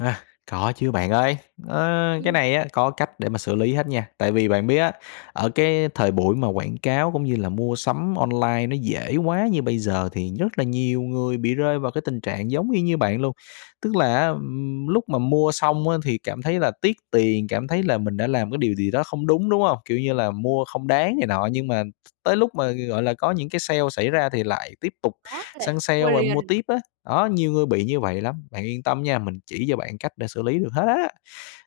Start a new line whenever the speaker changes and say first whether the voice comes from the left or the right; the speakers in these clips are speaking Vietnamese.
left: À, có chứ bạn ơi, ơ, cái
right: Ừm.
left: này á có cách để mà xử lý hết nha. Tại vì bạn biết á, ở cái thời buổi mà quảng cáo cũng như là mua sắm online nó dễ quá như bây giờ, thì rất là nhiều người bị rơi vào cái tình trạng giống y như bạn luôn. Tức là á, ừm, lúc mà mua xong á, thì cảm thấy là tiếc tiền, cảm thấy là mình đã làm cái điều gì đó không đúng, đúng hông? Kiểu như là mua không đáng này nọ, nhưng mà th tới lúc mà, gọi là, có những cái sale xảy ra thì lại tiếp tục
right: Có nè,
left: săn sale
right: mua
left: và mua
right: liền.
left: tiếp á. Đó, nhiều người bị như vậy lắm. Bạn yên tâm nha, mình chỉ cho bạn cách để xử lý được hết á.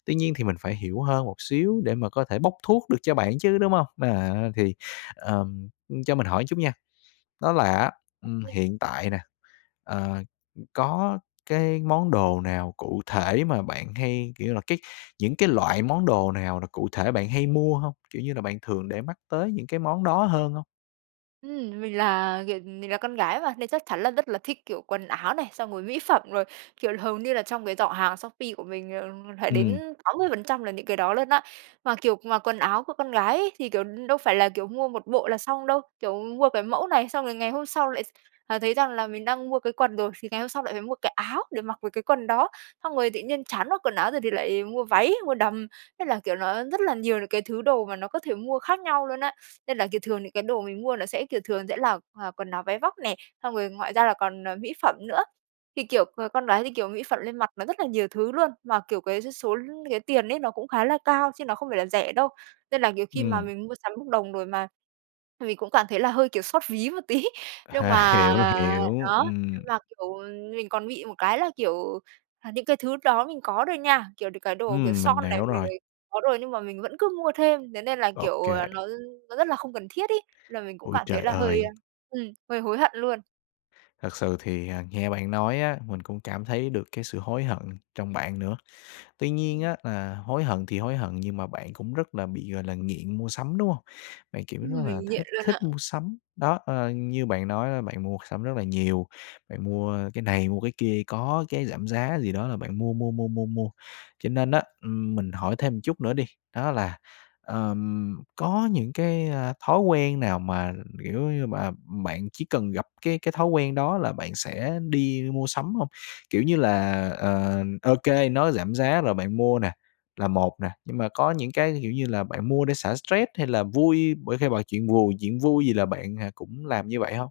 left: Tuy nhiên thì mình phải
right: Ừm.
left: hiểu hơn một xíu để mà có thể bốc thuốc được cho bạn chứ, đúng hông? À, thì, ờ, cho mình hỏi chút nha. Đó là á, ừm,
right: OK.
left: hiện tại nè, ờ, ừm, có cái món đồ nào cụ thể mà bạn hay, kiểu như là, cái những cái loại món đồ nào là cụ thể bạn hay mua hông? Kiểu như là bạn thường để mắt tới những cái món đó hơn hông?
right: Ừm, mình là, kiểu, mình là con gái mà. Nên chắc chắn là rất là thích, kiểu, quần áo này, xong rồi mỹ phẩm, rồi, kiểu, hầu như là trong cái giỏ hàng Shopee của mình, ờ, phải
left: Ừm.
right: đến 80% là những cái đó luôn á. Mà, kiểu, mà quần áo của con gái ấy, thì, kiểu, đâu phải là, kiểu, mua một bộ là xong đâu. Kiểu mua cái mẫu này xong rồi ngày hôm sau là lại, à, thấy rằng là mình đang mua cái quần rồi, thì ngày hôm sau lại phải mua cái áo để mặc với cái quần đó. Xong rồi tự nhiên chán mặc quần áo rồi thì lại mua váy, mua đầm. Thế là, kiểu, nó rất là nhiều những cái thứ đồ mà nó có thể mua khác nhau luôn á. Nên là, kiểu, thường những cái đồ mình mua nó sẽ, kiểu, thường sẽ là là quần áo váy vóc nè. Xong rồi ngoài ra là còn, ờ, mỹ phẩm nữa. Thì, kiểu, ờ, con gái thì, kiểu, mỹ phẩm lên mặt nó rất là nhiều thứ luôn. Mà, kiểu, cái số cái tiền ấy, nó cũng khá là cao chứ nó không phải là rẻ đâu. Nên là, nhiều khi mà
left: Ừm.
right: mình mua sắm bốc đồng rồi mà mình cũng cảm thấy là hơi, kiểu, xót ví một tí. Nhưng
left: À,
right: mà,
left: hiểu,
right: ờ
left: hiểu,
right: đó,
left: ừm.
right: nhưng mà, kiểu, mình còn bị một cái là, kiểu là, à, những cái thứ đó mình có rồi nha. Kiểu, cái đồ, kiểu,
left: Ừm,
right: son
left: mình
right: này
left: hiểu rồi.
right: rồi có rồi, nhưng mà mình vẫn cứ mua thêm. Thế nên là, kiểu là,
left: OK.
right: nó nó rất là không cần thiết ấy, là mình cũng
left: Ôi,
right: cảm thấy
left: trời
right: là hơi,
left: ơi!
right: a ừm, hơi hối hận luôn.
left: Thật sự thì, à, nghe bạn nói á, mình cũng cảm thấy được cái sự hối hận trong bạn nữa. Tuy nhiên
right: Ừm.
left: á, là hối hận thì hối hận, nhưng mà bạn cũng rất là bị, gọi là, nghiện mua sắm, đúng hông? Bạn, kiểu là,
right: Ừm,
left: rất là
right: mình nghiện
left: thích
right: luôn
left: thích
right: ạ.
left: mua sắm. Đó, ơ, như bạn nói là bạn mua sắm rất là nhiều, bạn mua cái này, mua cái kia, có cái giảm giá gì đó là bạn mua, mua, mua, mua, mua. Cho nên á, ừm, mình hỏi thêm một chút nữa đi. Đó là, ờm, có những cái, ờ, thói quen nào mà, kiểu như mà, bạn chỉ cần gặp cái cái thói quen đó là bạn sẽ đi mua sắm hông? Kiểu như là, ờ, OK, nó giảm giá rồi bạn mua nè, là một nè. Nhưng mà có những cái, kiểu như là, bạn mua để xả stress hay là vui, bởi khi bởi chuyện buồn, chuyện vui gì là bạn, ờ, cũng làm như vậy hông?